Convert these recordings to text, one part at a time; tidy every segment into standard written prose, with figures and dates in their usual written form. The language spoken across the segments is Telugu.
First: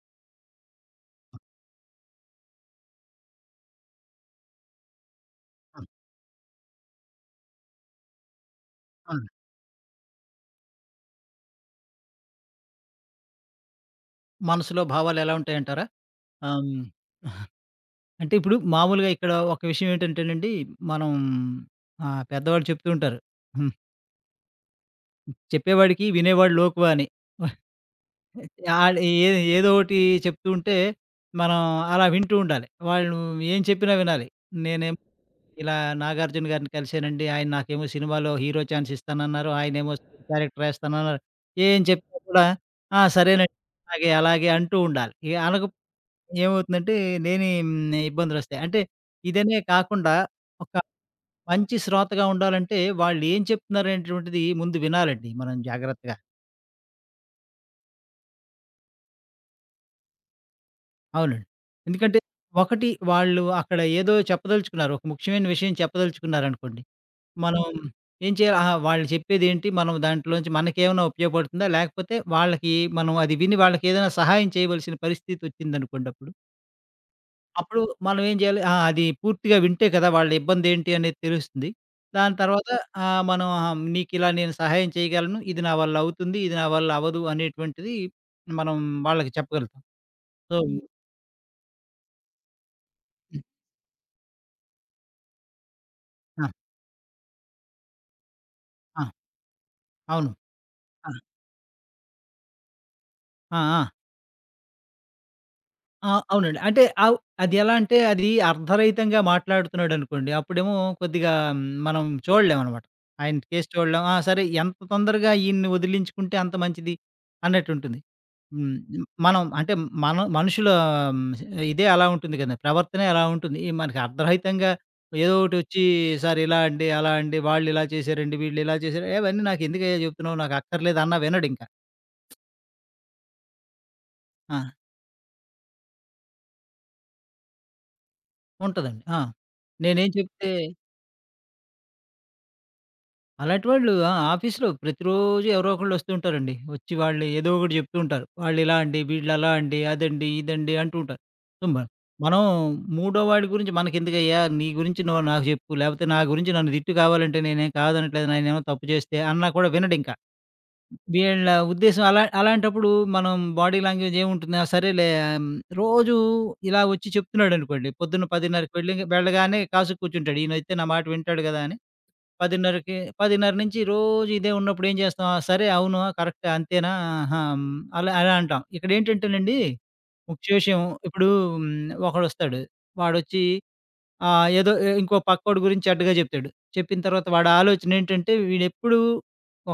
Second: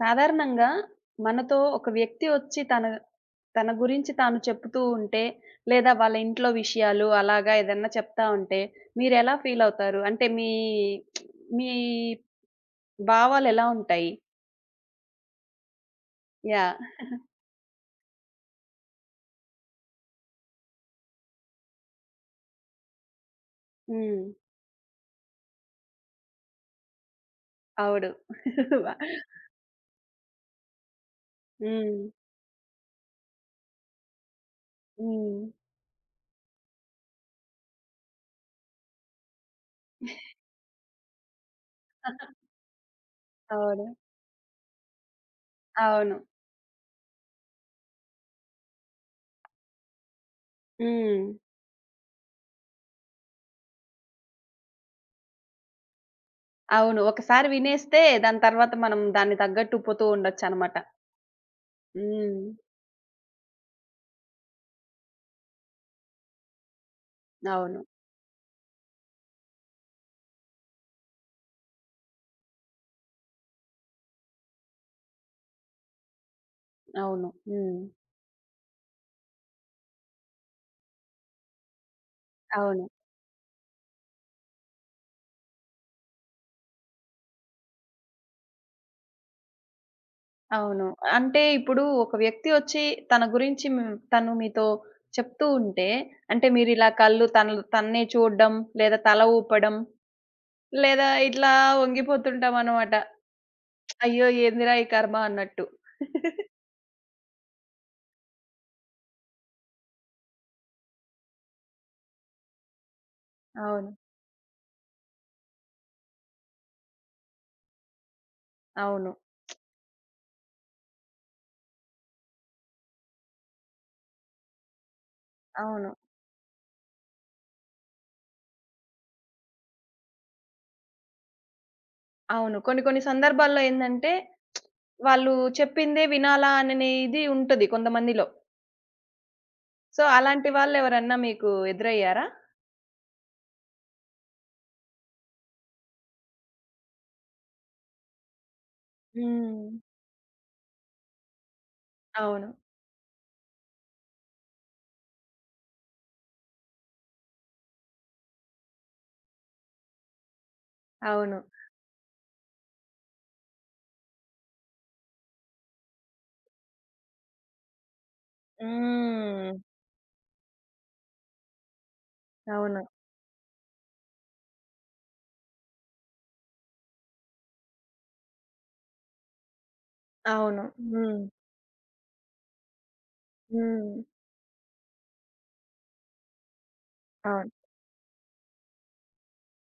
సాధారణంగా మనతో ఒక వ్యక్తి వచ్చి తన తన గురించి తాను చెప్తూ ఉంటే, ఆ! లేదా వాళ్ళ ఇంట్లో విషయాలు అలాగా ఏదన్నా చెప్తా ఉంటే, ఆ! మీరెలా ఫీలవుతారు? అంటే మీ మీ భావాలెలా ఉంటాయి? మనసులో భావాలెలా ఉంటాయంటారా? ఆహ్, యాహ్! హ్మ్. అంటే ఇప్పుడు మామూలుగా ఇక్కడ ఒక విషయం ఏంటంటేనండి, మనం పెద్దవాళ్ళు చెప్తూ ఉంటారు. హ్మ్. హ్మ్. చెప్పేవాడికి వినేవాడు లోకువ అని. అవుడు. ఆడు ఏ ఏదో ఒకటి చెప్తూ ఉంటే, మనం హ్మ్. అలా వింటూ ఉండాలి. వాళ్ళు ఏం చెప్పినా వినాలి. నేనేమో హ్మ్. ఇలా 'నాగార్జున' గారిని కలిసానండి. ఆయన నాకేమో సినిమాలో హీరో ఛాన్స్ ఇస్తానన్నారు. ఆయనేమో క్యారెక్టర్ వేస్తానన్నారు. ఏం చెప్పినా కూడా ఆ! సరేనండి. అవును. అలాగే, అలాగే అంటూ ఉండాలి. ఇక అనక అవును. ఏమవుతుందంటే లేని ఇబ్బందులొస్తాయి. అంటే ఇదనే కాకుండా ఒక హ్మ్. మంచి శ్రోతగా ఉండాలంటే వాళ్ళేం చెప్తున్నారనేటువంటిది ముందు వినాలండి మనం జాగ్రత్తగా. అవును. ఒకసారి వినేస్తే దాని తర్వాత మనం దాన్ని తగ్గట్టు ఉప్పుతూ ఉండొచ్చనమాట. అవునండి. ఎందుకంటే హ్మ్. ఒకటి వాళ్ళు అక్కడ ఏదో చెప్పదలుచుకున్నారు. ఒక ముఖ్యమైన విషయం చెప్పదలుచుకున్నారనుకోండి. మనం అవును. ఏం చేయాలి? ఆహా! వాళ్ళు చెప్పేదేంటి? మనం దాంట్లోంచి మనకేమైనా ఉపయోగపడుతుందా? లేకపోతే వాళ్ళకి మనం అది విని వాళ్ళకేదైనా సహాయం చేయవలసిన పరిస్థితొచ్చిందనుకోండప్పుడు అవును. హ్మ్. అప్పుడు మనం ఏం జేయాలి? ఆ! అది పూర్తిగా వింటే కదా! వాళ్ళ ఇబ్బందేంటి అనేది తెలుస్తుంది. దాని తర్వాత అవును. మనం నీకిలా నేను సహాయం చేయగలను. ఇది నా వల్ల అవుతుంది. ఇది నా వల్ల అవ్వదు అనేటువంటిది మనం వాళ్ళకి చెప్పగలుగుతాం. సో అవును. అంటే ఇప్పుడు ఒక వ్యక్తి వచ్చి తన గురించి తను మీతో చెప్తూ ఉంటే, ఆ! అంటే మీరిలా కళ్ళు తన్నే చూడడం, లేదా ఆ! తల ఊపడం, అవును. లేదా ఆ! ఇట్లా వంగిపోతుంటామనమాట. ఆ! ఆ! అయ్యో! ఏందిరా ఈ కర్మ అన్నట్టు. ఆ! అవునండి. అంటే అవ్ అది ఎలా అంటే అది అర్ధరహితంగా మాట్లాడుతున్నాడనుకోండి. అప్పుడేమో కొద్దిగా మనం చూడలేమనమాట. ఆయన కేస్ అవును. చూడలేం. ఆ! సరే ఎంత తొందరగా ఈయన్ని వదిలించుకుంటే అంత మంచిది అన్నట్టుంటుంది. హ్మ్. అవును. మనం అంటే మన మనుషుల హ్మ్, ఇదే అలా ఉంటుంది కదా! ప్రవర్తనే అలా ఉంటుంది. ఈ మనకి అర్ధరహితంగా ఏదో ఒకటొచ్చి అవును. సార్ ఇలా అండి, అలా అండి, వాళ్ళు ఇలా చేశారండి, వీళ్ళు ఇలా చేశారు. "ఏవన్నీ నాకెందుకయ్యా చెప్తున్నావు? నాకు అక్కర్లేదు" అన్నా వినడింక. అవును. కొన్ని కొన్ని సందర్భాల్లో ఏందంటే, ఆ! వాళ్ళు చెప్పిందే వినాలా అననే ఇది ఉంటది కొంతమందిలో. ఉంటదండి. ఆ! సో, నేనేం చెప్తే అలాంటి వాళ్ళెవరన్నా మీకు ఎదురయ్యారా? అలాంటి వాళ్ళు ఆ! ఆఫీస్‌లో ప్రతిరోజు ఎవరో ఒకళ్ళు వస్తూ ఉంటారండి. వచ్చి వాళ్ళు ఏదో ఒకటి చెప్తూ ఉంటారు. వాళ్ళిలా అండి, వీళ్ళలా హ్మ్. అండి, అదండి, ఇదండి అంటూ ఉంటారు. సో, మ మనం అవును. మూడో వాడి గురించి మనకెందుకయ్యా? నీ గురించి నువ్వు నాకు చెప్పు. లేకపోతే నా గురించి నన్ను తిట్టు కావాలంటే నేనేం కాదనట్లేదు. నేనేమో తప్పు చేస్తే అన్నా కూడా వినడింకా. అవును. వీళ్ళ ఉద్దేశం అలా అలాంటప్పుడు మనం బాడీ లాంగ్వేజ్ ఏముంటుంది? ఆ! సరేలే రోజు ఇలా వచ్చి చెప్తున్నాడనుకోండి. పొద్దున్న 10:30కి వెళ్ళి హ్మ్. వెళ్ళగానే కాసుకు కూర్చుంటాడు. ఈయనొస్తే నా మాట వింటాడు కదా! అని. అవును. 10:30కి 10:30 నుంచి రోజు ఇదే ఉన్నప్పుడు ఏం చేస్తాం? ఆ! సరే అవును. కరెక్టే అంతేనా? ఆహా! హ్మ్. అలా అలా అంటాం. ఇక్కడేంటంటేనండి, ముఖ్య అవును. విషయం హ్మ్. ఇప్పుడు ఒకడొస్తాడు. వాడొచ్చి హ్మ్. ఏదో ఎ ఇంకో పక్కోడి గురించి చెడ్డగా చెప్తాడు. చెప్పిన తర్వాత అవును. వాడి ఆలోచన ఏంటంటే, వీడెప్పుడు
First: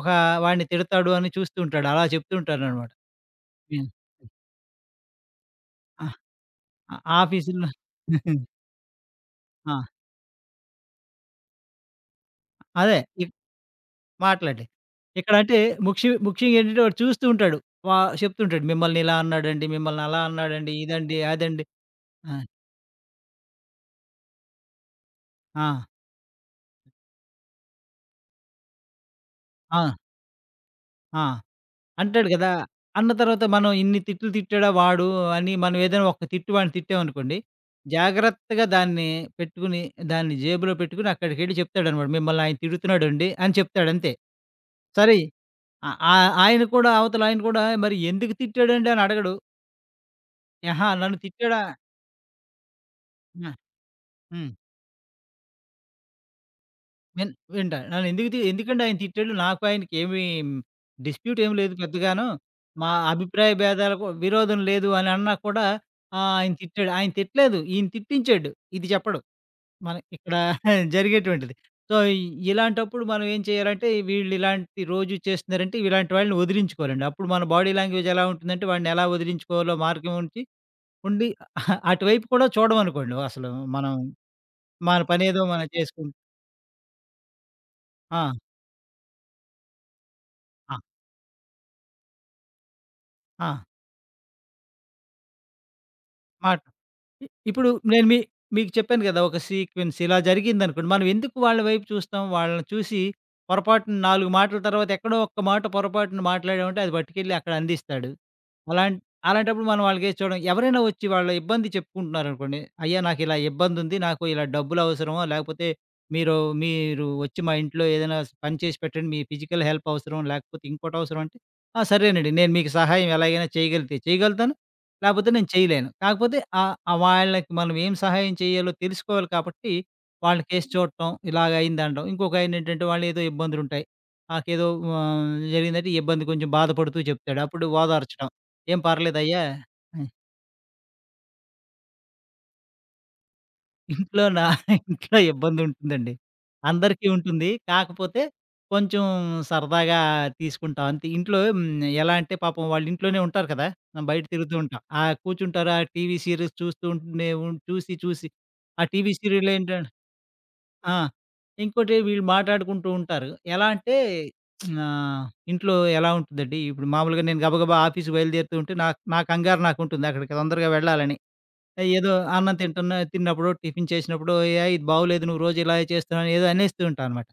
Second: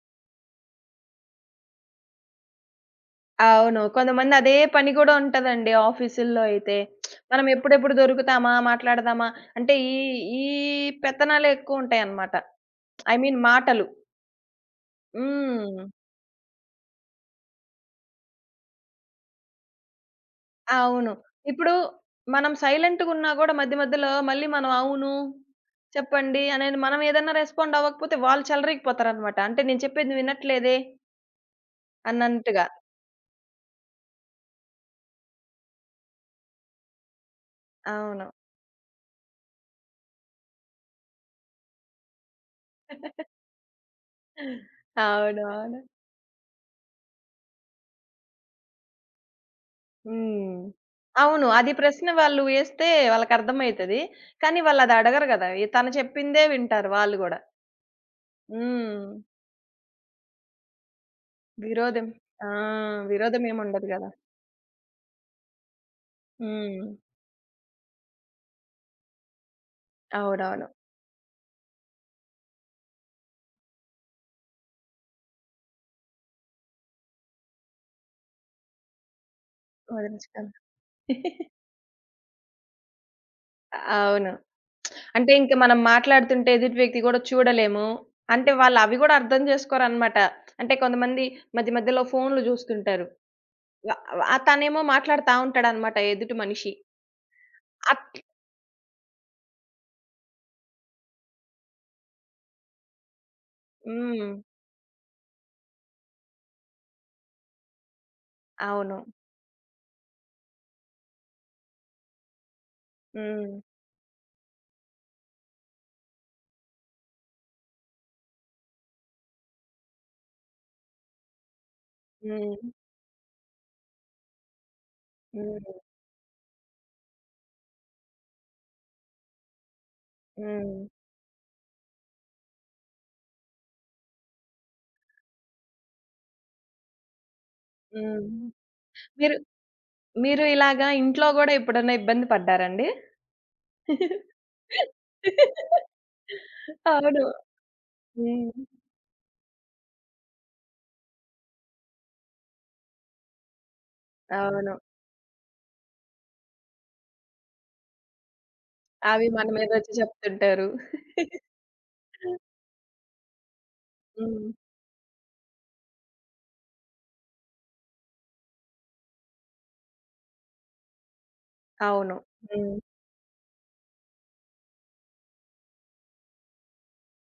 ఒక వాడిని తిడతాడు అని చూస్తూ ఉంటాడు. అలా చెప్తూ ఉంటారనమాట. అవును. హ్మ్. కొంతమంది అదే పని కూడా ఉంటదండి ఆ! ఆఫీసుల్లో అయితే. మనం ఆఫీసుల్లో ఎప్పుడెప్పుడు దొరుకుతామా? మాట్లాడదామా? అంటే ఆ! ఈ ఈ పెత్తనాలే ఎక్కువుంటాయన్నమాట. అదే. ఐ మీన్ మాటలు. మాట్లాడలే. ఇక్కడంటే హ్మ్. ముఖ్య ముఖ్యంగా ఏంటంటే వాడు చూస్తూ ఉంటాడు. చెప్తుంటాడు. మిమ్మల్ని ఇలా అన్నాడండి, మిమ్మల్ని అలా అన్నాడండి, అవును. ఇదండి, అదండి. ఇప్పుడు ఆ! మనం సైలెంట్‌గున్నా గూడా మధ్య మధ్యలో మళ్ళీ మనం అవును, ఆ! చెప్పండి అనేది మనం ఏదన్నా రెస్పాండ్ అవ్వకపోతే వాళ్ళు చెలరేగిపోతారన్నమాట. అంటే ఆ! నేను చెప్పేది వినట్లేదే ఆ! అంటాడు గదా! అన్నంతగా. అన్న తర్వాత మనం ఇన్ని తిట్లు తిట్టాడా వాడు అని మనం ఏదైనా ఒక తిట్టు వాడిని తిట్టామనుకోండి, అవును. జాగ్రత్తగా దాన్ని పెట్టుకొని, దాన్ని జేబులో పెట్టుకొని అక్కడికెళ్ళి చెప్తాడనమాట. మిమ్మల్ని ఆయన తిడుతున్నాడండి అని చెప్తాడంతే. సరే అవునవును. ఆ ఆ ఆయన కూడా అవతల ఆయన కూడా మరి ఎందుకు తిట్టాడండి అని అడగడు. హ్మ్. ఆహా! నన్ను అవును. తిట్టాడా అది ప్రశ్న వాళ్ళు వేస్తే ఆ! వాళ్ళకర్థమైతది. హ్మ్. కానీ వాళ్ళది అడగరు గదా! ఈ తను చెప్పిందే వింటారు వాళ్ళు గూడా. వింటా. నన్ను ఎందుకు తి ఎందుకండి ఆయన హ్మ్. తిట్టాడు? నాకు ఆయనకి ఏమి డిస్ప్యూట్ ఏమి లేదు విరోధం పెద్దగాను. ఆ! మా విరోధం అభిప్రాయ ఏముండదు భేదాలకు గదా! విరోధం లేదు అని అన్నా కూడా ఆయన హ్మ్. తిట్టాడు. ఆయన తిట్టలేదు. ఈయన తిట్టించాడు. ఇది చెప్పడు. మన ఇక్కడ అవునవును. జరిగేటువంటిది. సో, ఇలాంటప్పుడు మనం ఏం చేయాలంటే వీళ్ళు ఇలాంటి రోజు చేస్తున్నారంటే ఇలాంటి వాళ్ళని వదిలించుకోవాలండి. అప్పుడు మన బాడీ లాంగ్వేజ్ ఎలా ఉంటుందంటే వాడిని ఎలా వదిలించుకోవాలో మార్గం ఉంచి వదిలించుకోను. ఉండి అటువైపు కూడా చూడమనుకోండి. అసలు మనం అవును. మన అంటే పనేదో ఇంక మనం మనం చేసుకుం మాట్లాడుతుంటే ఎదుటి వ్యక్తి గూడా చూడలేము. ఆ! అంటే వాళ్ళు అవి గూడా అర్థం జేసుకోరనమాట. ఆ! అంటే కొంతమంది మధ్య మధ్యలో ఫోన్‌లు జూస్తుంటారు. ఆ! వ వ తనేమో మాట్లాడుతా ఉంటాడనమాట ఎదుటి మాట మనిషి. ఇప్పుడు నేను అట్ మీకు చెప్పాను గదా! ఒక సీక్వెన్స్ ఇలా జరిగిందనుకోండి. మనం ఎందుకు వాళ్ళ వైపు చూస్తాం? వాళ్ళని చూసి పొరపాటున హ్మ్. 4 మాటల తర్వాత ఎక్కడో ఒక్క మాట పొరపాటున మాట్లాడామంటే అది పట్టుకెళ్ళి అక్కడ అందిస్తాడు. అలాం అవును. అలాంటప్పుడు మనం వాళ్ళకేసి చూడం. ఎవరైనా వచ్చి వాళ్ళ ఇబ్బంది చెప్పుకుంటున్నారనుకోండి. "అయ్యా! నాకిలా హ్మ్. ఇబ్బందుంది. నాకు ఇలా డబ్బులు అవసరము. లేకపోతే మీరు మీరు వచ్చి మా ఇంట్లో ఏదైనా పని చేసి పెట్టండి. మీ ఫిజికల్ హెల్ప్ అవసరం. లేకపోతే ఇంకోటి అవసరం" అంటే, "ఆ! సరేనండి. నేను హ్మ్. మీకు సహాయం ఎలాగైనా చేయగలిగితే చేయగలుగుతాను. లేకపోతే నేను హ్మ్. చేయలేను. కాకపోతే ఆహ్, ఆహ్, వాళ్ళకి మనం ఏం సహాయం చేయాలో తెలుసుకోవాలి కాబట్టి, వాళ్ళ కేసు హ్మ్. చూడటం, ఇలాగ అయిందనడం. ఇంకొకాయనేంటంటే వాళ్ళేదో ఇబ్బందులుంటాయి. నాకేదో జరిగిందంటే ఈ ఇబ్బంది కొంచెం బాధపడుతూ చెప్తాడు. అప్పుడు హ్మ్. ఓదార్చడం. ఏం మీరు పర్లేదయ్యా! మీరు ఇలాగా ఇంట్లో గూడా ఎప్పుడన్నా ఇబ్బంది పడ్డారండి? ఇంట్లో నా ఇంట్లో ఇబ్బందుంటుందండి. అందరికీ అవును. ఉంటుంది. కాకపోతే హ్మ్. కొంచెం సరదాగా తీసుకుంటాం అంతే. ఇంట్లో హ్మ్. ఎలా అంటే పాపం వాళ్ళు ఇంట్లోనే ఉంటారు కదా! మనం బయట తిరుగుతూ అవును. ఉంటాం. ఆ కూర్చుంటారు. ఆ టీవీ సీరీస్ చూస్తూ ఉంటూనే ఉం చూసి చూసి ఆ టీవీ అవి మన సీరియల్ ఏంటం మీదొచ్చి చెప్తుంటారు. ఆ! ఇంకోటి వీళ్ళు మాట్లాడుకుంటూ ఉంటారు. ఎలా అంటే హ్మ్. ఆహ్, ఇంట్లో ఎలా ఉంటుందండి, ఇప్పుడు మామూలుగా నేను గబగబా ఆఫీస్‌కి బయలుదేరుతూ ఉంటే నాకు నా కంగారు నాకుంటుంది అక్కడికి తొందరగా వెళ్ళాలని. ఏదో అవును. అన్నం హ్మ్. తింటున్న తిన్నప్పుడు, టిఫిన్ చేసినప్పుడు, "ఏయ్! ఇది బాగోలేదు నువ్వు రోజు ఇలా చేస్తున్నావు" ఏదో అనేస్తూ ఉంటాను అనమాట.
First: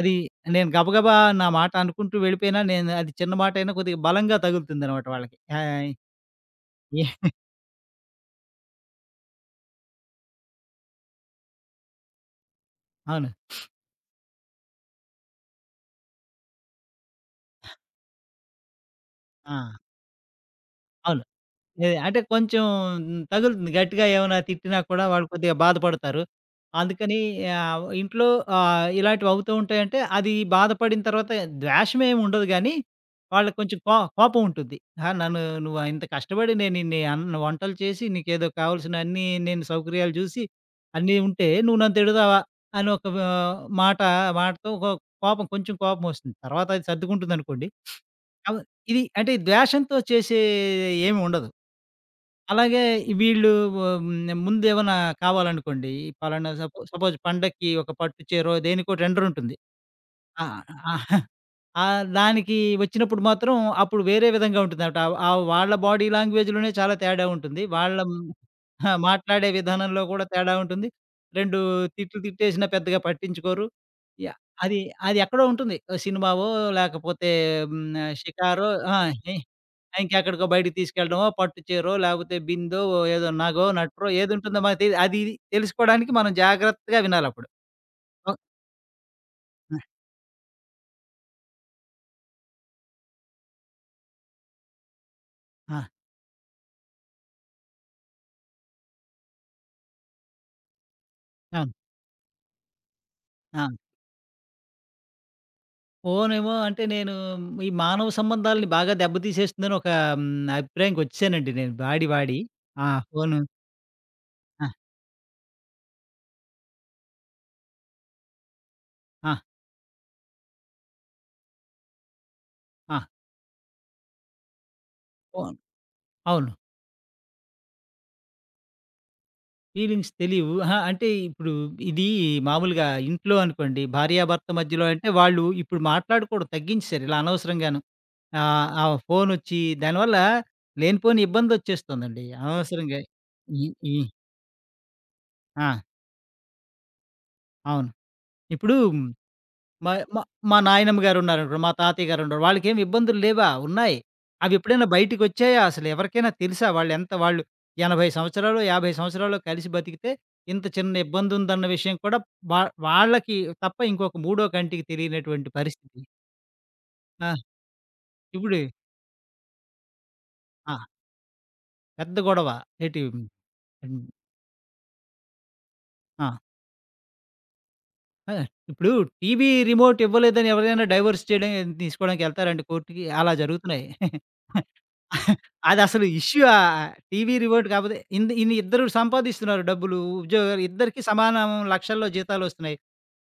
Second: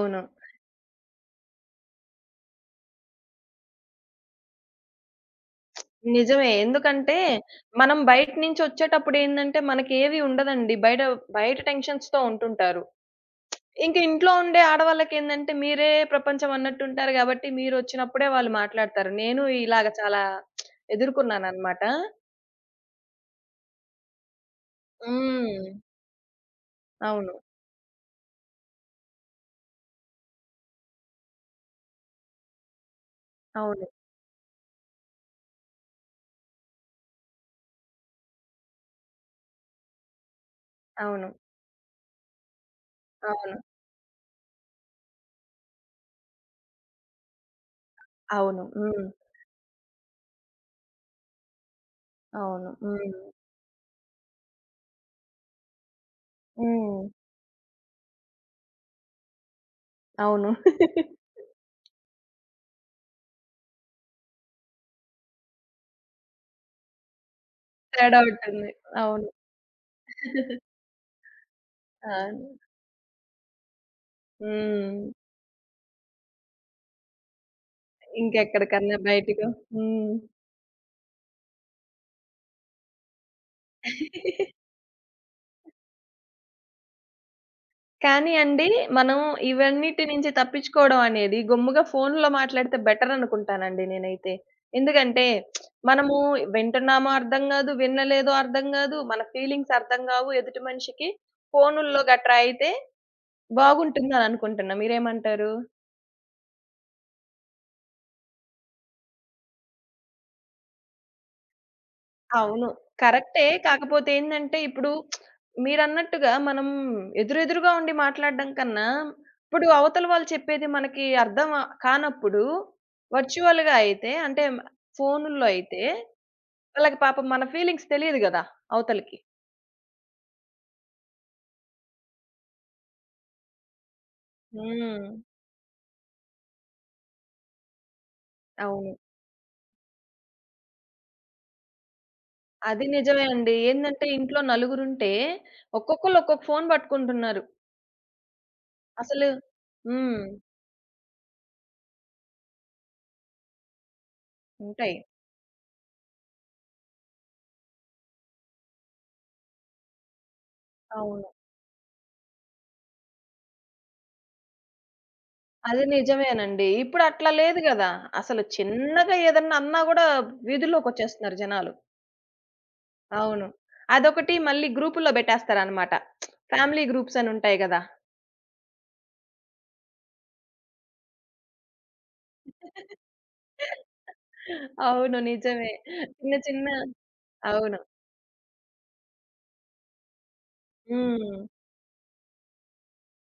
అది నేను గబగబా నా మాట అనుకుంటూ వెళ్ళిపోయినా, నేను అది చిన్న మాటైనా కొద్దిగా బలంగా తగులుతుందనమాట వాళ్ళకి. ఆహ్, నిజమే. ఏ ఎందుకంటే, మనం బయట నుంచొచ్చేటప్పుడేందంటే, మనకేవి ఉండదండి. బయట బయట టెన్షన్స్‌తో ఉంటుంటారు. అవును. ఇంక ఇంట్లో ఉండే ఆడవాళ్ళకేందంటే, మీరే ప్రపంచం అన్నట్టుంటారు గాబట్టి, మీరొచ్చినప్పుడే వాళ్ళు మాట్లాడతారు. నేను ఆ! ఇలాగ చాలా అవును. ఎదుర్కొన్నాననమాట. అంటే కొంచెం తగులుతుంది. గట్టిగా ఏమైనా తిట్టినా కూడా వాళ్ళు కొద్దిగా హ్మ్. బాధపడతారు. అందుకని అవును. ఇంట్లో ఇలాంటివి అవుతూ ఉంటాయంటే అది బాధపడిన తర్వాత ద్వేషమేమి ఉండదు గానీ, వాళ్ళకి కొంచెం అవును. కోపం ఉంటుంది. ఆ! నన్ను నువ్వు ఇంత కష్టపడి నేను ఇన్ని అన్ని వంటలు చేసి నీకేదో కావాల్సిన అన్నీ నేను సౌకర్యాలు చూసి అన్నీ అవును. ఉంటే నువ్వు నన్ను తిడతావా? అని ఒక వ అవును. మాట మాటతో కోపం కొంచెం కోపమొస్తుంది. తర్వాత అది సర్దుకుంటుందనుకోండి. అవ అవును. ఇది హ్మ్. అంటే ద్వేషంతో చేసే ఏమి ఉండదు. అవును. అలాగే హ్మ్. ఈ వీళ్ళు హ్మ్. ముందేమన్నా కావాలనుకోండి, ఈ పలానా హ్మ్. సపోజ్ పండక్కి ఒక పట్టు చీరో దేనికో ట్రెండర్ ఉంటుంది. ఆ! అవును. ఆ! ఆ దానికి వచ్చినప్పుడు మాత్రం అప్పుడు వేరే విధంగా ఉంటుందట. ఆ ఆ వాళ్ళ బాడీ లాంగ్వేజ్‌లోనే చాలా తేడా ఉంటుంది. వాళ్ళ తేడా ఉంటుంది. ఆ! అవును. మాట్లాడే విధానంలో కూడా తేడా ఉంటుంది. 2 తిట్లు అవును. తిట్టేసినా పెద్దగా పట్టించుకోరు. యాహ్! అది హ్మ్. అది ఎక్కడో ఉంటుంది. ఓ సినిమావో లేకపోతే హ్మ్. షికారో ఆ! ఇంకెక్కడికన్నా బయటికో హ్మ్. ఇంకెక్కడికో బయటికి తీసుకెళ్ళడమో, పట్టు చీరో, లేకపోతే బిందో, ఓ ఏదో నగో, నట్రో ఏదుంటుందో మనకు తెలి అది ఇది తెలుసుకోడానికి మనం జాగ్రత్తగా వినాలప్పుడు. కానీ ఓ అండి, మనం ఇవన్నిటి నుంచి తప్పించుకోవడం అనేది గమ్ముగా ఫోనులో మాట్లాడితే బెటర్ అనుకుంటానండి నేనైతే. ఎందుకంటే ఆ! మనము వింటున్నామో అర్థం గాదు, వినలేదో అర్థం గాదు, మన ఫీలింగ్స్ అర్థం గావు ఎదుటి మనిషికి. అవును. ఫోనుల్లో గట్రా అయితే ఆ! బాగుంటుందని అనుకుంటున్నా. మీరేమంటారు? ఫోనేమో అంటే నేను ఈ మానవ సంబంధాలని బాగా దెబ్బతీసేస్తుందని ఒక హ్మ్, అభిప్రాయంకొచ్చేసానండి నేను వాడి, వాడి. అవును. ఆ! ఫోను కరెక్టే. కాకపోతే ఏందంటే, ఆ! ఇప్పుడు మీరన్నట్టుగా మనం ఎదురెదురుగా ఉండి మాట్లాడడం కన్నా, ఆ! ఇప్పుడు అవతల వాళ్ళు చెప్పేది మనకి అర్థం కానప్పుడు ఆ! వర్చువల్‌గా అయితే అంటే మ ఫోనుల్లో ఫోను అయితే, అవును. వాళ్ళకి పాపం మన ఫీలింగ్స్ తెలీదు గదా! అవతలకి. ఫీలింగ్స్ తెలీవు. అహా! అంటే ఇప్పుడు ఇది మామూలుగా ఇంట్లో అనుకోండి భార్యాభర్త మధ్యలో హ్మ్. అంటే వాళ్ళు ఇప్పుడు మాట్లాడుకోవడం తగ్గించేసారు ఇలా అనవసరంగాను. ఆ! ఆ అవును. ఫోనొచ్చి దానివల్ల లేనిపోని ఇబ్బందొచ్చేస్తుందండి. అది అనవసరంగా నిజమే అండి. ఈ ఈ ఏందంటే ఇంట్లో నలుగురుంటే, ఆ! ఒక్కొక్కళ్ళు ఒక్కొక్క ఫోను పట్టుకుంటున్నారు. అవును. ఇప్పుడు అసలు మా హ్మ్. మా మా నాయనమ్మ గారున్నారనుకోండి, మా తాతయ్య గారున్నారు. వాళ్ళకేమి ఇబ్బందులు లేవా? ఉన్నాయి. అవెప్పుడైనా ఉంటాయి. బయటికొచ్చాయా అసలు? ఎవరికైనా తెలుసా? వాళ్ళు 80 సంవత్సరాలో, 50 సంవత్సరాలో కలిసి బతికితే ఇంత చిన్న అవును. ఇబ్బందుందన్న విషయం కూడా వా వాళ్ళకి తప్ప ఇంకొక మూడో కంటికి తెలియనటువంటి అది పరిస్థితి. నిజమేనండి. ఇప్పుడు అట్లా ఆ! లేదు గదా! అసలు ఇప్పుడు చిన్నగా ఏదన్నా అన్నా గూడా ఆ! వీధుల్లోకొచ్చేస్తున్నారు జనాలు. పెద్ద గొడవ. ఏటి అవును. హ్మ్. అదొకటి మళ్ళీ గ్రూపుల్లో బెట్టేస్తారనమాట. ఆ! ఫ్యామిలీ గ్రూప్స్ అని ఉంటాయి గదా! ఆ! ఇప్పుడు టీవీ రిమోట్ ఇవ్వలేదని ఎవరైనా డైవోర్స్ చేయడం తీసుకోవడానికి ఎళ్తారండి కోర్ట్‌కి. అలా జరుగుతున్నాయి. అవును. నిజమే. అదసలు చిన్న ఇష్యూ చిన్న టీవీ రిమోట్ అవును. కాకపోతే ఇంద్ ఇన్ని ఇద్దరు సంపాదిస్తున్నారు డబ్బులు, ఉద్యోగాలు ఇద్దరికీ హ్మ్. సమానం లక్షల్లో జీతాలొస్తున్నాయి.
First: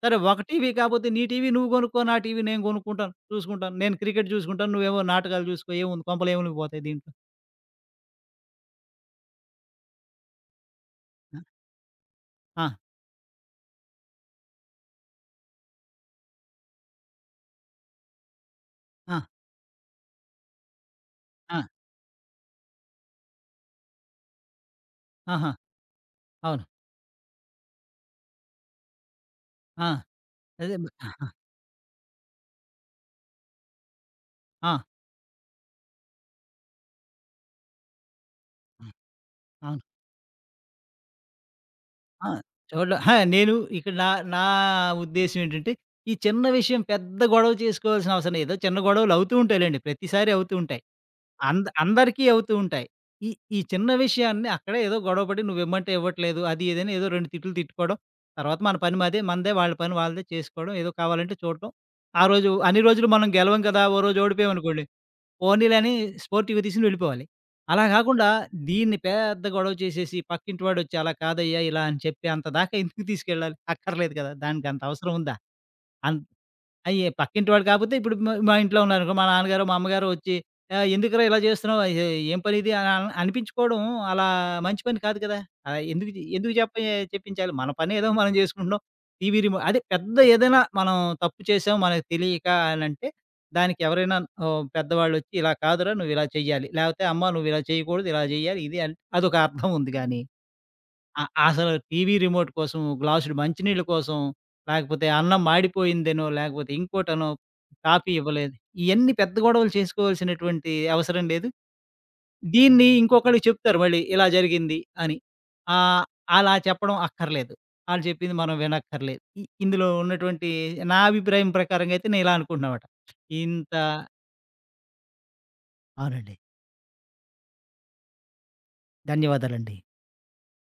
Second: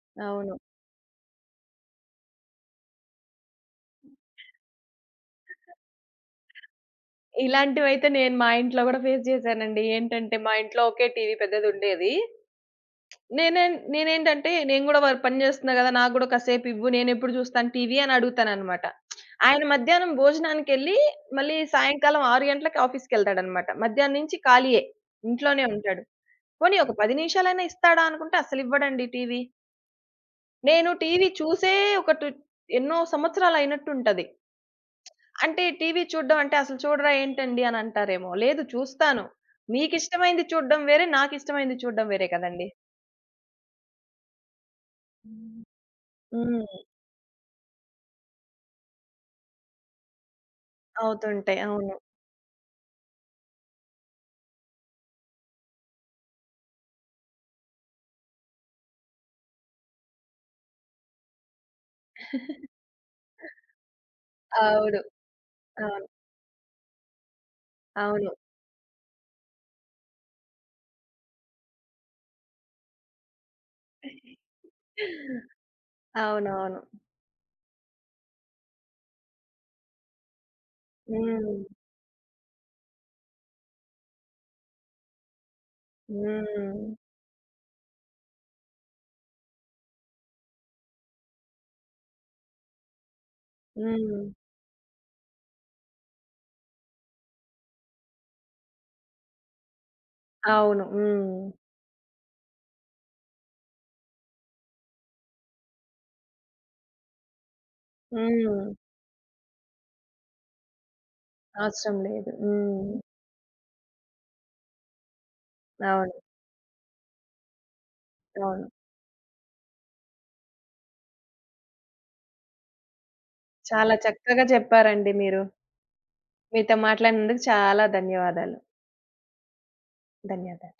సరే ఒక అవును. టీవీ కాపోతే నీ టీవీ నువ్వు కొనుక్కో, నా టీవీ నేను కొనుక్కుంటాను, చూసుకుంటాను. నేను క్రికెట్ చూసుకుంటాను, నువ్వేవో నాటకాలు చూసుకో ఏముంది కొంపలు ఏములిగిపోతాయి దీంట్లో. ఇలాంటివైతే నేను మా ఇంట్లో గూడా ఫేస్ జేశానండి. ఏంటంటే మా ఇంట్లో ఒకే టీవీ పెద్దదుండేది. ఆ! నేనేంటంటే నేను గూడా పని జేస్తున్నా గదా! నాకు గూడా కాసేపివ్వు నేనెప్పుడు జూస్తాను టీవీ అని అడుగుతాననమాట. ఆ! ఆయన మధ్యాహ్నం భోజనానికెళ్ళి మళ్ళీ ఆ! ఆ! సాయంకాలం 6 గంటలకి ఆఫీస్‌కెళ్తాడనమాట. మధ్యాహ్నం నుంచి ఖాళీయే. ఆహా! ఇంట్లోనే ఉంటాడు. అవును. పోనీ ఒక 10 నిమిషాలైనా ఇస్తాడా అనుకుంటే అస్సలివ్వడండి టీవీ. ఆ! అదే. నేను టీవీ ఆ! చూసే ఒక టు ఎన్నో సంవత్సరాలయినట్టుంటది. ఆ! అంటే టీవీ చూడ్డం అంటే అసలు చూడరా ఏంటండి అని అంటారేమో. లేదు ఆ! చూస్తాను. ఆ! మీకిష్టమైంది చూడ్డం వేరే, నాకిష్టమైంది చూడ్డం వేరే ఆ! కదండీ! చూడడం అహా! నేను ఇక్కడ నా నా ఉద్దేశ్యం ఏంటంటే, ఈ చిన్న విషయం హ్మ్. పెద్ద గొడవ చేసుకోవాల్సిన అవసరం లేదు. ఏదో చిన్న గొడవలు అవుతూ ఉంటాయిలెండి. ప్రతిసారి అవుతూ ఉంటాయి. అవుతుంటాయి. అవును. అందరికీ అవుతూ ఉంటాయి. ఈ ఈ చిన్న విషయాన్ని అక్కడే ఏదో గొడవపడి నువ్విమ్మంటే ఇవ్వట్లేదు. అది ఇదని ఏదో 2 తిట్లు తిట్టుకోవడం. తర్వాత మన పని మాదే, మనదే వాళ్ళ పని వాళ్ళదే చేసుకోవడం. ఏదో కావాలంటే చూడటం. ఆ రోజు అన్ని రోజులు మనం గెలవం కదా! ఓ రోజు ఓడిపోయామనుకోండి. అవును. పోనీలే అని అవును. స్పోర్టివ్‌గా తీసుకొని వెళ్ళిపోవాలి. అలా కాకుండా అవును. దీన్ని పెద్ద గొడవ చేసేసి పక్కింటి వాడొచ్చి అలా కాదయ్యా! ఇలా అని చెప్పి అంత దాకా ఎందుకు తీసుకెళ్ళాలి? అక్కర్లేదు కదా! దానికంత అవసరం ఉందా? అన్ అవునవును. అయ్యే పక్కింటి వాడు కాకపోతే ఇప్పుడు మా ఇంట్లో ఉన్నారనుకో, మా నాన్నగారో, మా అమ్మగారో వచ్చి "ఎందుకురా ఇలా హ్మ్. చేస్తున్నావు? ఏం పని ఇది?" అని అని అనిపించుకోవడం అలా మంచి పని కాదు కదా! ఎందుకు హ్మ్. చెప్పించాలి? మన పని ఏదో మనం చేసుకుంటున్నాం. టీవీ రిమో అదే పెద్ద ఏదైనా మనం తప్పు చేసాం మనకు తెలియక అనంటే, దానికి ఎవరైనా హ్మ్. ఓహ్, పెద్దవాళ్ళొచ్చి "ఇలా కాదురా! నువ్వు ఇలా చెయ్యాలి. లేకపోతే అమ్మ నువ్వు ఇలా చేయకూడదు. ఇలా చేయాలి." ఇది అంటే అదొక అర్థం ఉంది గాని అవును. ఆ! హ్మ్. అసలు టీవీ రిమోట్ కోసం, గ్లాసుడు మంచినీళ్ళ కోసం, లేకపోతే అన్నం మాడిపోయిందనో, లేకపోతే ఇంకోటనో, కాఫీ హ్మ్. ఇవ్వలేదు. ఇయన్నీ పెద్ద గొడవలు చేసుకోవాల్సినటువంటి అవసరం లేదు. అవసరం లేదు. దీన్ని హ్మ్. ఇంకొకళ్ళకి చెప్తారు మళ్ళీ ఇలా జరిగింది అని. ఆహ్, అవును. అలా చెప్పడం అక్కర్లేదు. ఆళ్ళు చెప్పింది మనం అవును. వినక్కర్లేదు. ఇందులో ఉన్నటువంటి నా అభిప్రాయం ప్రకారంగా అయితే నేనిలా అనుకుంటున్నామాట. ఇంత చాలా చక్కగా చెప్పారండి మీరు. అవునండి. మీతో మాట్లాడినందుకు చాలా ధన్యవాదాలు. ధన్యవాదాలండి. ధన్యవాదాలు.